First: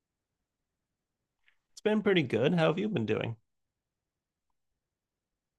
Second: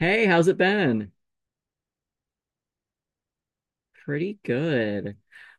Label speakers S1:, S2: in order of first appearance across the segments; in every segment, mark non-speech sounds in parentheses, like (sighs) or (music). S1: Hey, how's it been?
S2: It's been pretty good. How have you been doing?
S1: Pretty good.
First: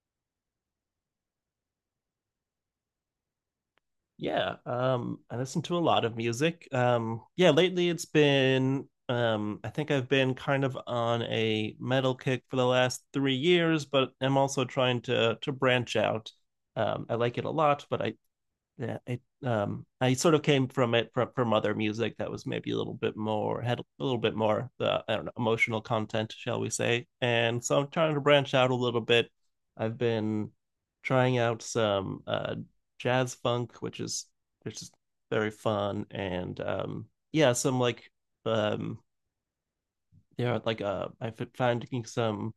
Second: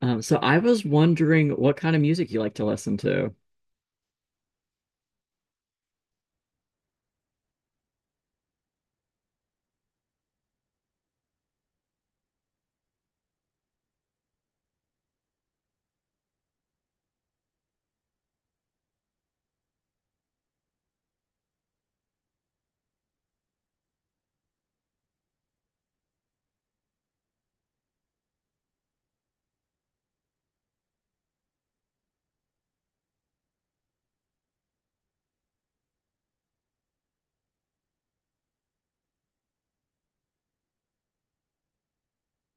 S1: So I was wondering what kind of music you like to listen to.
S2: Yeah, I listen to a lot of music. Yeah, lately it's been, I think I've been kind of on a metal kick for the last 3 years, but I'm also trying to branch out. I like it a lot, but I yeah it I sort of came from it from other music that was maybe a little bit more, had a little bit more, the I don't know emotional content, shall we say, and so I'm trying to branch out a little bit. I've been trying out some jazz funk, which is very fun. And yeah some like um yeah like I found some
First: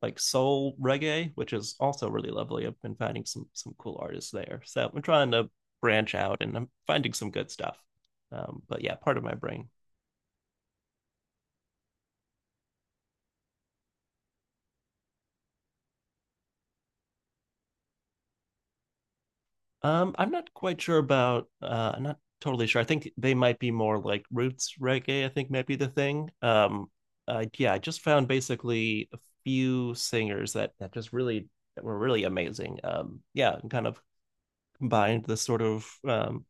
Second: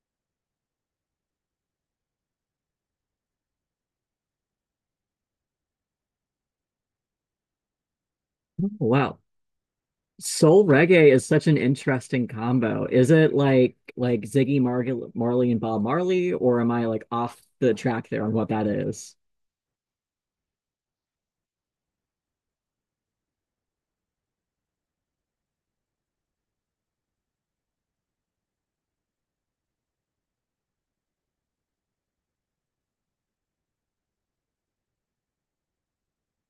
S2: like soul reggae, which is also really lovely. I've been finding some cool artists there. So I'm trying to branch out and I'm finding some good stuff.
S1: Oh,
S2: But yeah, part
S1: wow.
S2: of my brain.
S1: Soul reggae is such an interesting combo. Is it like Ziggy Marley and Bob Marley, or am I like off the track there on what that is?
S2: I'm not quite sure about. I'm not totally sure. I think they might be more like roots reggae, I think might be the thing. Yeah, I just found basically a few singers that just really, that were really amazing. Yeah, and kind of combined the sort of um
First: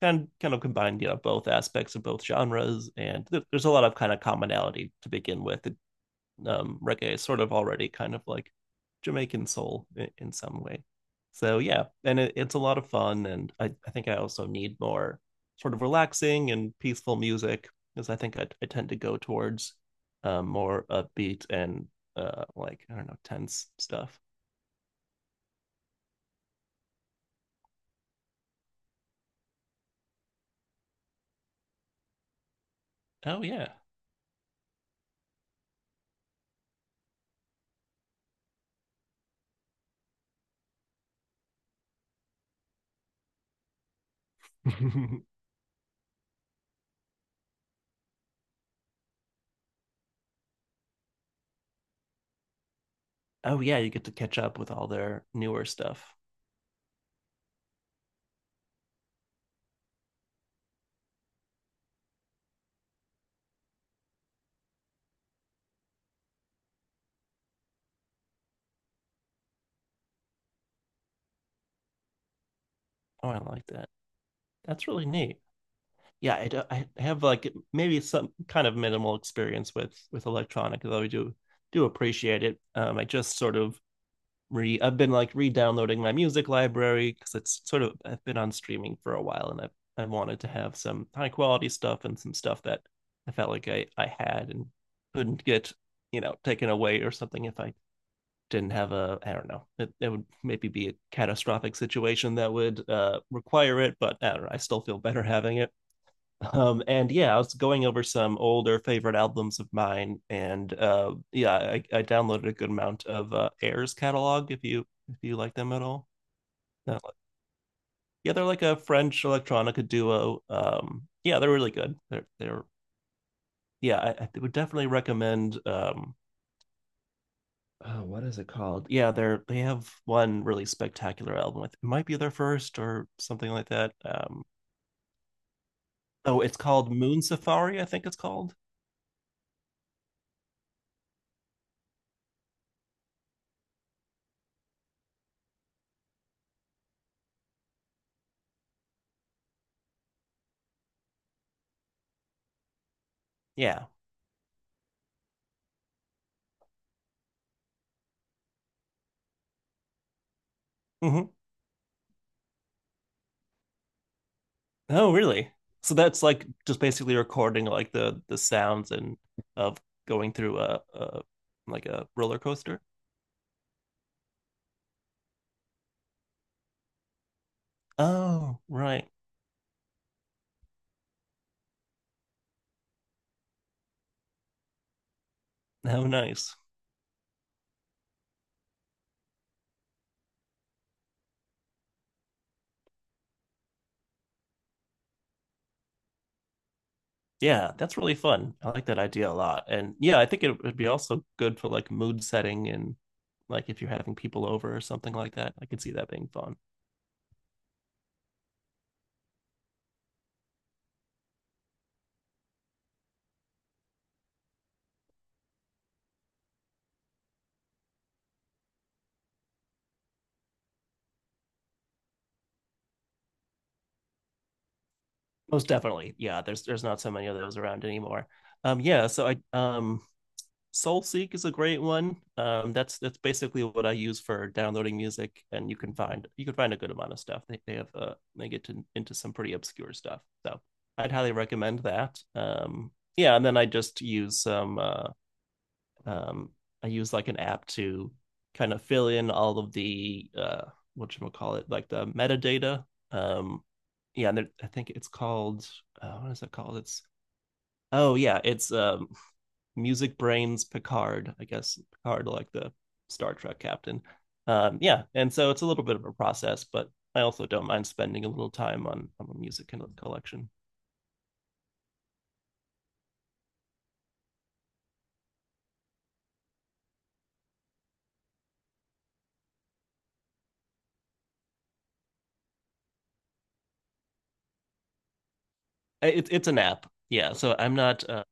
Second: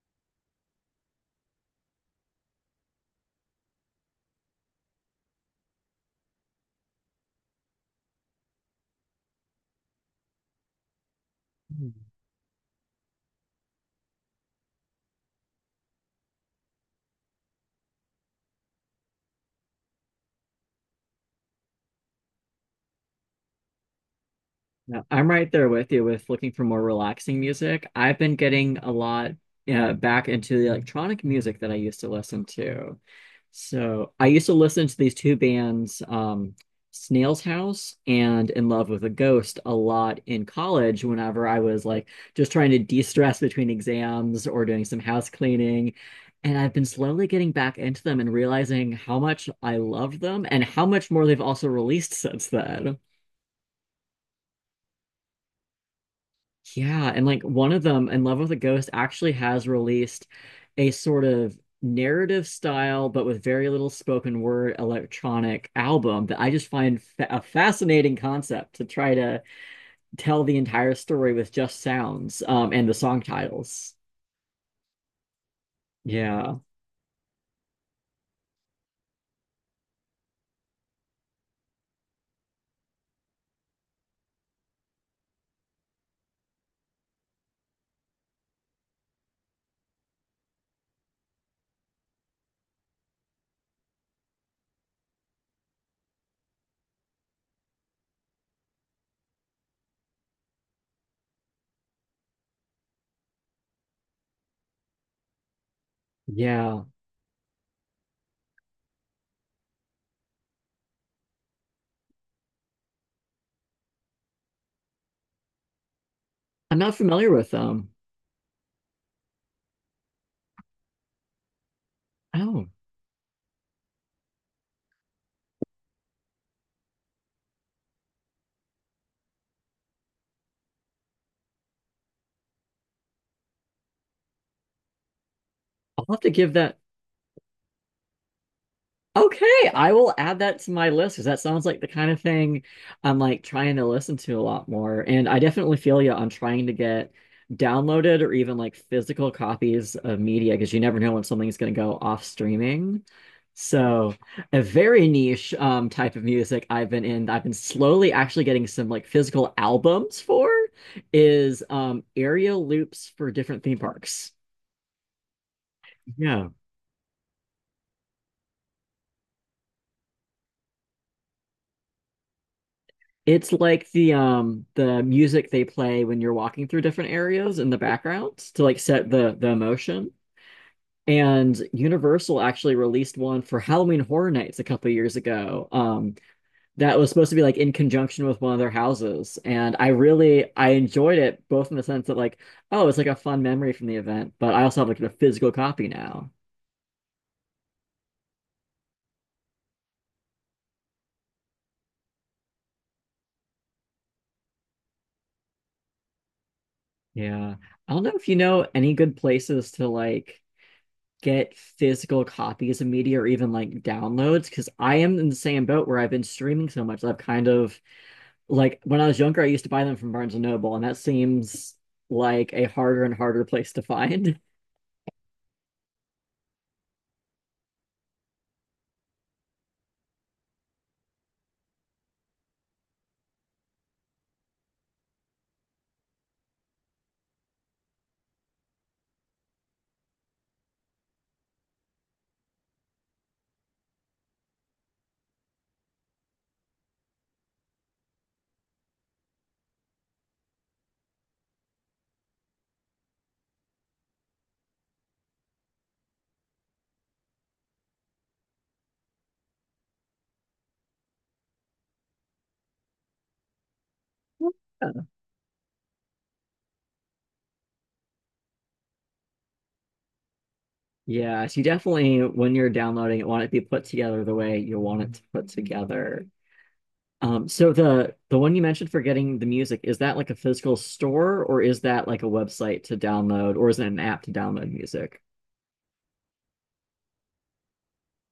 S2: kind kind of combined, you know, both aspects of both genres. And there's a lot of kind of commonality to begin with. Reggae is sort of already kind of like Jamaican soul in some way. So yeah, and it's a lot of fun. And I think I also need more sort of relaxing and peaceful music, because I tend to go towards more upbeat and like I don't know tense stuff.
S1: Yeah, I'm right there with you with looking for more relaxing music. I've been getting a lot back into the electronic music that I used to listen to.
S2: Oh yeah.
S1: So I used to listen to these two bands, Snail's House and In Love with a Ghost, a lot in college whenever I was like just trying to de-stress between exams or doing some house
S2: (laughs)
S1: cleaning. And I've been slowly getting back into them and realizing how much I loved them and how much more they've also released since then.
S2: oh yeah, you get to catch up with all their newer stuff.
S1: Yeah, and like one of them, In Love with a Ghost, actually has released a sort of narrative style, but with very little spoken word electronic album that I just find fa a fascinating concept to try to tell the entire story with just sounds and the song
S2: Oh, I like that.
S1: titles.
S2: That's really neat. Yeah, I,
S1: Yeah,
S2: do, I have like maybe some kind of minimal experience with electronic, though I do appreciate it. I just sort of re I've been like re-downloading my music library because it's sort of, I've been on streaming for a while, and I have, I wanted to have some high quality stuff and some stuff that I felt like I had and couldn't get, taken away or something. If I didn't have, a I don't know, it would maybe be a catastrophic situation that would require it, but I don't know, I still feel better having it.
S1: yeah.
S2: And yeah, I was going over some older favorite albums of mine, and I downloaded a good amount of Air's catalog, if you like them at all.
S1: I'm not
S2: Uh,
S1: familiar with them.
S2: yeah, they're like a French electronica duo. Yeah, they're really good. They're
S1: Oh,
S2: yeah, I would definitely recommend. Oh, what is it called? Yeah, they have one really spectacular album. It might be their first or something like that.
S1: I'll have to
S2: Oh,
S1: give
S2: it's
S1: that.
S2: called Moon Safari, I think it's called.
S1: Okay, I will add that to my list because that sounds like the kind of thing I'm like trying to listen to a lot more. And I definitely feel you on trying to get downloaded or even like physical copies of media because you never know when something's going to go off streaming.
S2: Yeah.
S1: So, a very niche type of music I've I've been slowly actually getting some like physical albums for
S2: Hmm.
S1: is area loops for different theme parks.
S2: Oh, really? So that's like
S1: Yeah.
S2: just basically recording like the sounds and of going through a like a roller coaster.
S1: It's like the music they play when you're walking through different areas in the backgrounds
S2: Oh,
S1: to like
S2: right.
S1: set the emotion. And Universal actually released one for Halloween Horror Nights a couple years ago.
S2: How nice.
S1: That was supposed to be like in conjunction with one of their houses, and I enjoyed it both in the sense that like oh it's like a fun memory from the event, but I also have like a physical copy now.
S2: Yeah, that's really fun. I like that idea a lot. And yeah, I think it would be also good for like mood setting and like if you're having people over or something like that. I could see that being fun.
S1: Yeah, I don't know if you know any good places to like get physical copies of media or even like downloads because I am in the same boat where I've been streaming so much. I've kind of like when I was younger, I used to buy them from Barnes and Noble, and that seems like a harder and harder place to find. (laughs)
S2: Most definitely. Yeah, there's not so many of those around anymore. Yeah, so I Soulseek is a great one. That's basically what I use for downloading music, and you can find a good amount of stuff. They have they get into some pretty obscure stuff, so I'd highly recommend that. Yeah, and then I just use some um, I use like an app to kind of fill in all of the what should we call it, like the metadata. Um, yeah, and I think it's called what is it called? It's Music Brains Picard. I guess Picard, like the Star Trek captain. Yeah,
S1: Yeah.
S2: and so it's a little bit of a process, but I also don't mind spending a little time on a music collection.
S1: Yeah, so you definitely, when you're downloading it, want it to be put together the way you want it to put together. So the one you mentioned for getting the music, is that like a physical store or is that like a website to download or is it an app to download music?
S2: It's an app, yeah. So I'm not.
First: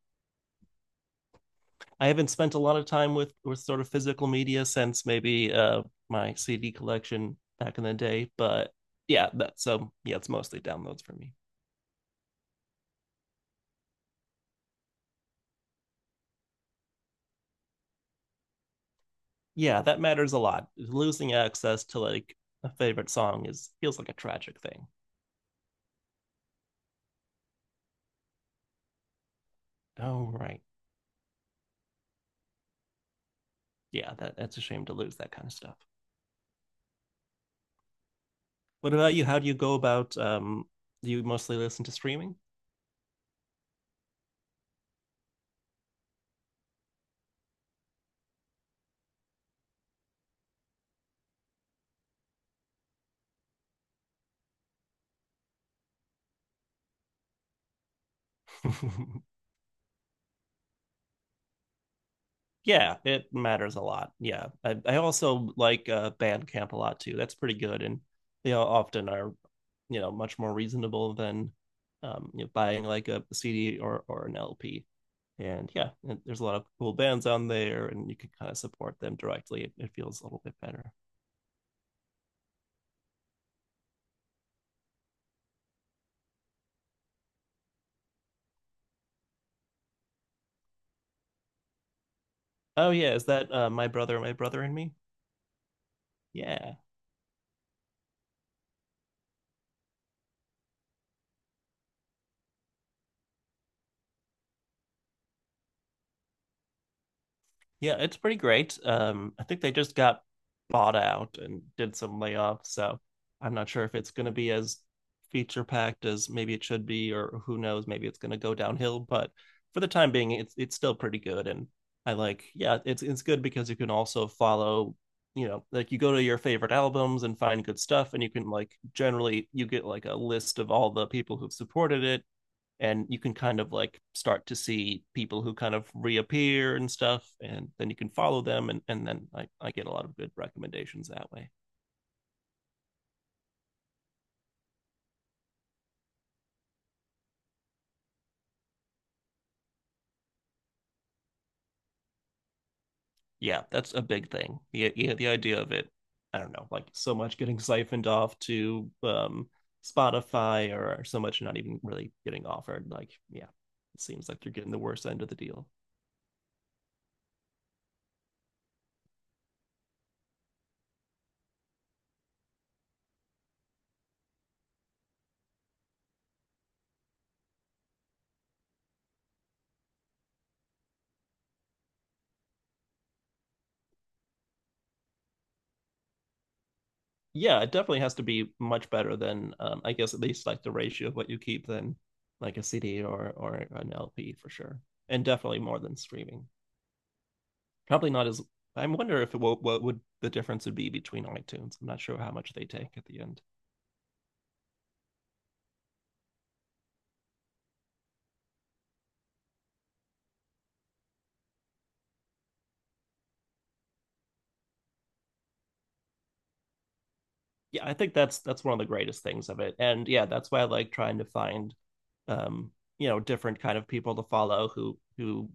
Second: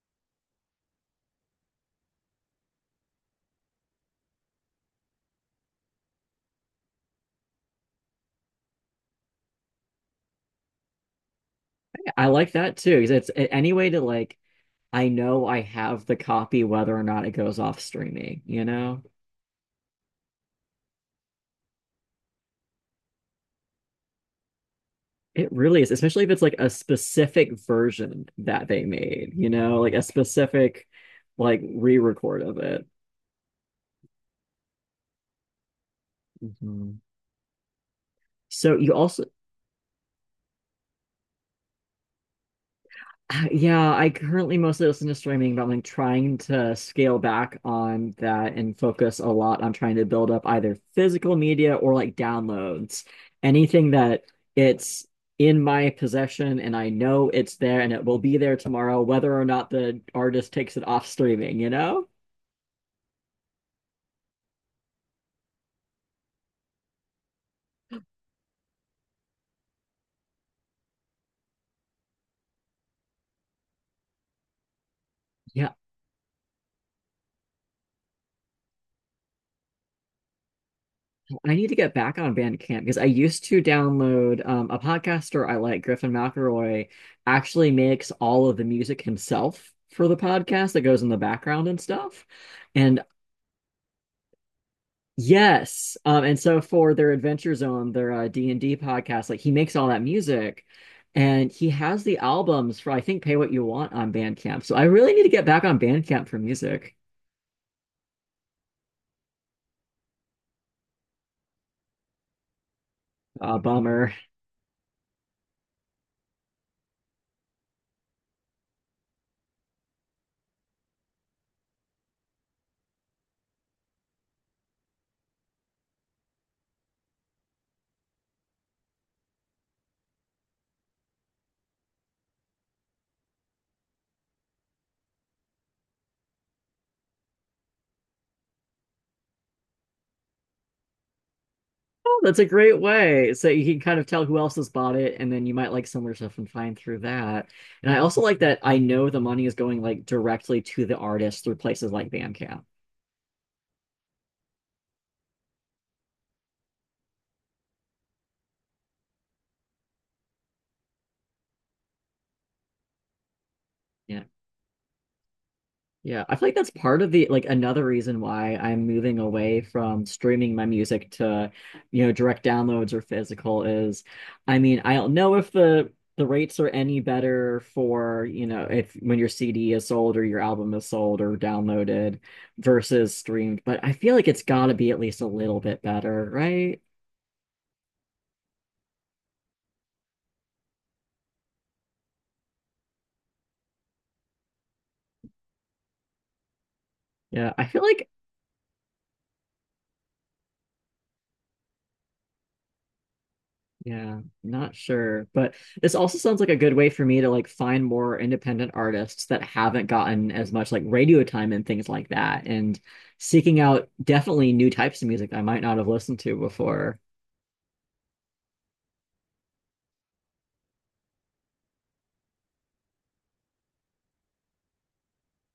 S2: I haven't spent a lot of time with sort of physical media since maybe my CD collection back in the day, but yeah, that, so yeah, it's mostly downloads for me.
S1: I like that too, because any way to like I know I have the copy whether or not it goes off streaming, you know?
S2: Yeah, that matters a lot. Losing access to like a favorite song is, feels like a tragic thing.
S1: It really is, especially if it's like a specific version that they made, you know, like a
S2: Oh right.
S1: specific like re-record of it.
S2: Yeah, that that's a shame to lose that kind of stuff.
S1: Mhm. So you
S2: What about
S1: also
S2: you? How do you go about? Do you mostly listen to streaming?
S1: (sighs) (laughs) Yeah, I currently mostly listen to streaming, but I'm like trying to scale back on that and focus a lot on trying to build up either physical media or like downloads. Anything that it's in my possession and I know it's there and it will be there tomorrow, whether or
S2: (laughs)
S1: not the artist takes it off streaming, you know?
S2: yeah, it matters a lot. Yeah, I also like Bandcamp a lot too. That's pretty good, and they all often are, you know, much more reasonable than you know, buying like a CD or an LP. And yeah, and there's a lot of cool bands on there, and you can kind of support them directly. It feels a little bit better.
S1: I need to get back on Bandcamp because I used to download a podcaster I like, Griffin McElroy, actually makes all of the music himself for the podcast that goes in the background and stuff.
S2: Oh
S1: And
S2: yeah, is that my brother and me?
S1: yes, and so
S2: Yeah.
S1: for their Adventure Zone, their D&D podcast, like he makes all that music and he has the albums for I think Pay What You Want on Bandcamp. So I really need to get back on Bandcamp for music.
S2: Yeah, it's pretty great. I think they just got bought out and did some layoffs, so I'm not sure if it's
S1: Bummer.
S2: going to be as feature packed as maybe it should be, or who knows, maybe it's going to go downhill. But for the time being, it's still pretty good, and I like, yeah, it's good because you can also follow, you know, like you go to your favorite albums and find good stuff, and you can like generally you get like a list of all the people who've supported it, and you can kind of like start to see people who kind of reappear and stuff, and then you can follow them, and then I get a lot of good recommendations that way.
S1: Oh, that's a great way. So you can kind of tell who else has bought it, and then you might like similar stuff and find through that. And I also like that I know the money is going like directly to the artist through places like Bandcamp.
S2: Yeah, that's a big thing. Yeah, yeah, the idea of it, I don't know, like so much getting siphoned off to Spotify, or so much not even really getting offered, like, yeah, it
S1: Yeah.
S2: seems like you're getting the worst end of the deal.
S1: Yeah, I feel like that's part of the like another reason why I'm moving away from streaming my music to, you know, direct downloads or physical is, I mean, I don't know if the rates are any better for, you know, if when your CD is sold or your album is sold or downloaded versus streamed, but I feel like it's got to be at least a little bit better, right?
S2: Yeah, it definitely has to be much better than, I guess at least like the ratio of what you keep, than like a CD or an LP for sure, and definitely more than streaming.
S1: Yeah, I feel like
S2: Probably not as, I wonder if it will, what would the difference would be between iTunes. I'm not sure how much they take at the end.
S1: Yeah, not sure, but this also sounds like a good way for me to like find more independent artists that haven't gotten as much like radio time and things like that, and seeking out definitely new types of music I might not have listened to before.
S2: Yeah, I think that's one of the greatest things of it, and yeah, that's why I like trying to find, um, you know, different kind of people to follow, who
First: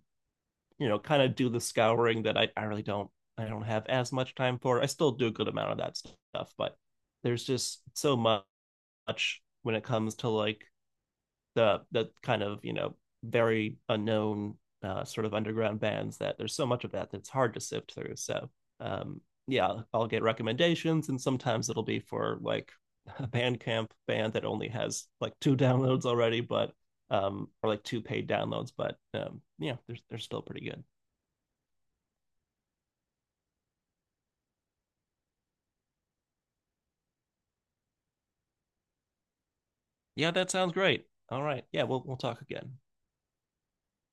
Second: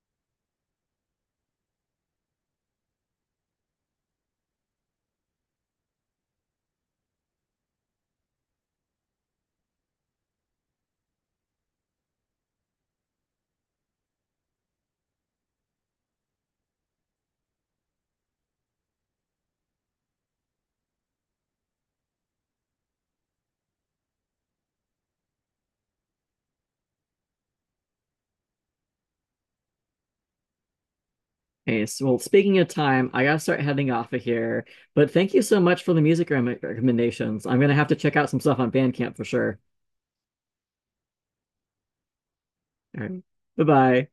S2: you know, kind of do the scouring that I really don't, I don't have as much time for. I still do a good amount of that stuff, but there's just so much when it comes to like the kind of, you know, very unknown sort of underground bands, that there's so much of that that's hard to sift through. So um yeah, I'll get recommendations, and sometimes it'll be for like (laughs) a Bandcamp band that only has like two downloads already, but or like two paid downloads, but yeah, they're still pretty good.
S1: Okay, so well, speaking of time, I gotta start heading off of here, but thank you so much for the music rem recommendations. I'm gonna have to check out some stuff on Bandcamp for sure.
S2: Yeah, that sounds great. All right. Yeah, we'll talk again.
S1: All right, bye-bye.